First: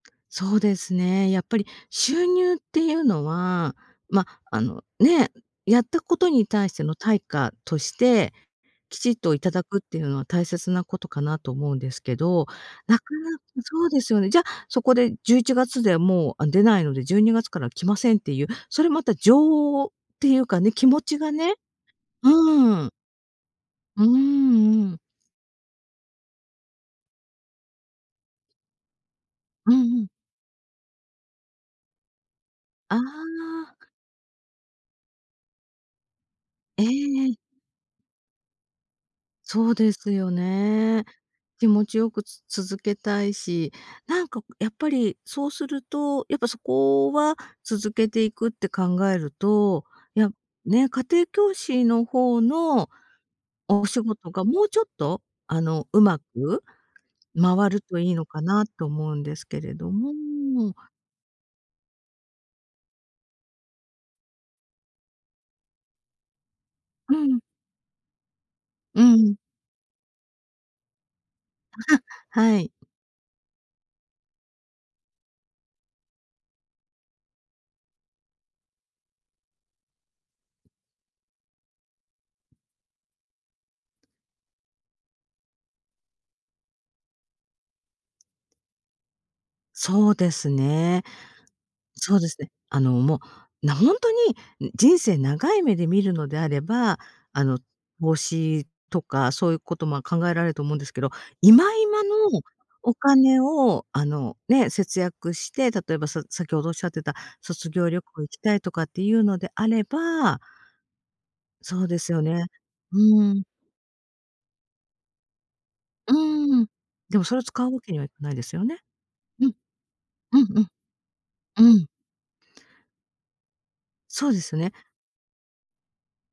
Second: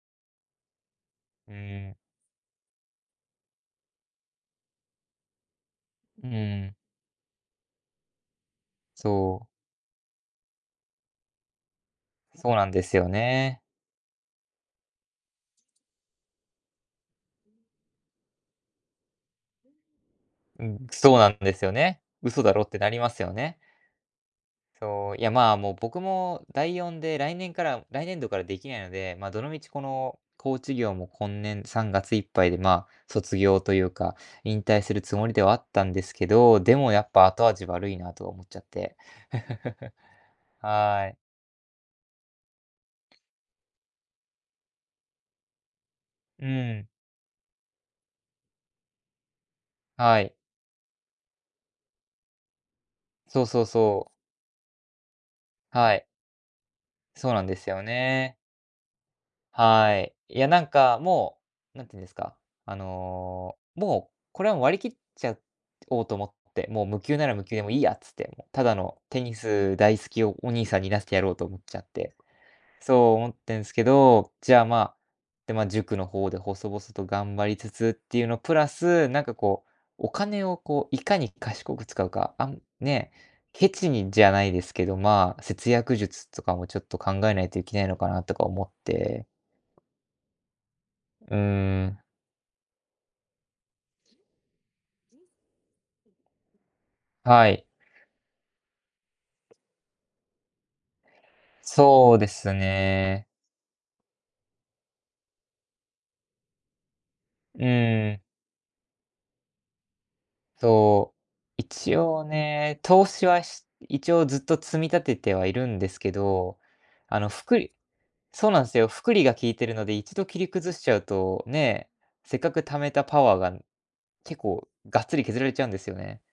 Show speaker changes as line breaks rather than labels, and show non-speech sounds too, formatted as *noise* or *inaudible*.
そうですね、やっ
う
ぱり
ん。
収入っていうのは、ま、あの、ね、やったこ
う
とに対し
ん。
ての対価として、きちっと
そう。
頂くっていうのは、大切なことかなと思うんですけど。
そうなんです
なか
よ
なか
ね。
そうですよね。じゃ、そこで、11月でもう、あ、出ないので、12月から来ませんっていう、それまた情っていうか
う
ね、
ん、
気持
そ
ち
うな
が
んで
ね
すよね。嘘だろうっ
う
てな
ん。
りますよね。
うんうん。
そう、いや、まあ、もう僕も第4で、来年から来年度からできないので、ま、どのみち
う
こ
んうん。
の、コーチ業も今年、3月いっぱいで、ま、
あ
卒業と
あ。
いうか、引退するつもりではあったんですけど。で
ええ
もやっぱ、
ええ。
後味悪いなと思っちゃって、
そうで
*chuckles*
すよね。
はい。
気持ちよく、つ続けたいし。なんか、やっぱりそうすると、やっ
う
ぱそ
ん。
こは、続けていくって考えると、い
は
や、
い。
ね、家庭教師の方の
そうそう
お仕
そう。
事が、もうちょっとあの、
はい。
上手く
そうなんで
回
す
る
よ
といいの
ね。
かな、と思うんですけれど
は
もう
い。いや、な
ー
ん
ん。
かもう、なんていうんですか、あの、もうこれは、割り切っちゃおうと思って。もう無
う
給なら
ん。
無給で、も、いいやっつって。ただの、
う
テニ
ん。
ス大好きお兄さんに、なっててやろうと思っちゃって、
*laughs* はい。
そう思ってんすけど。じゃあ、ま、で、ま、塾の方で、細々と頑張りつつっていうのプラス、なんかこう、お金をこう、いかに賢く使うか、あん、ね、ケチにじゃないですけど、まあ、節約術とかも、ちょっと考えないといけないのかな、とか思って。
そうですね。
うーん。
そうですね。あの、もう、な、ほんとに、人生長い目で見るのであれば、あ
は
の、
い。
投資とか、そういうことも考えられると思うんですけど。今今の
そうです
お
ね。
金を、あの、ね、節約して、例えば、さ先ほどおっしゃってた、
う
卒業旅
ーん。
行、行きたいとかっていうのであれば
そう。
そう
一
ですよ
応
ね。
ね、投
う
資
ん。
はし一応ずっと積み立ててはいるんですけ
う
ど。
ん。で
あ
も
の、
それを、
複
使う
利
わけにはいかないで
そう
す
な
よ
んで
ね。
すよ、複利が効
うん。
いてるので、一度
う
切
ん
り
う
崩しちゃうと、
ん、うん。
ね、せっかく貯めたパワーが、
そう
結
です
構
ね。
ガッツリ削られちゃうんですよね。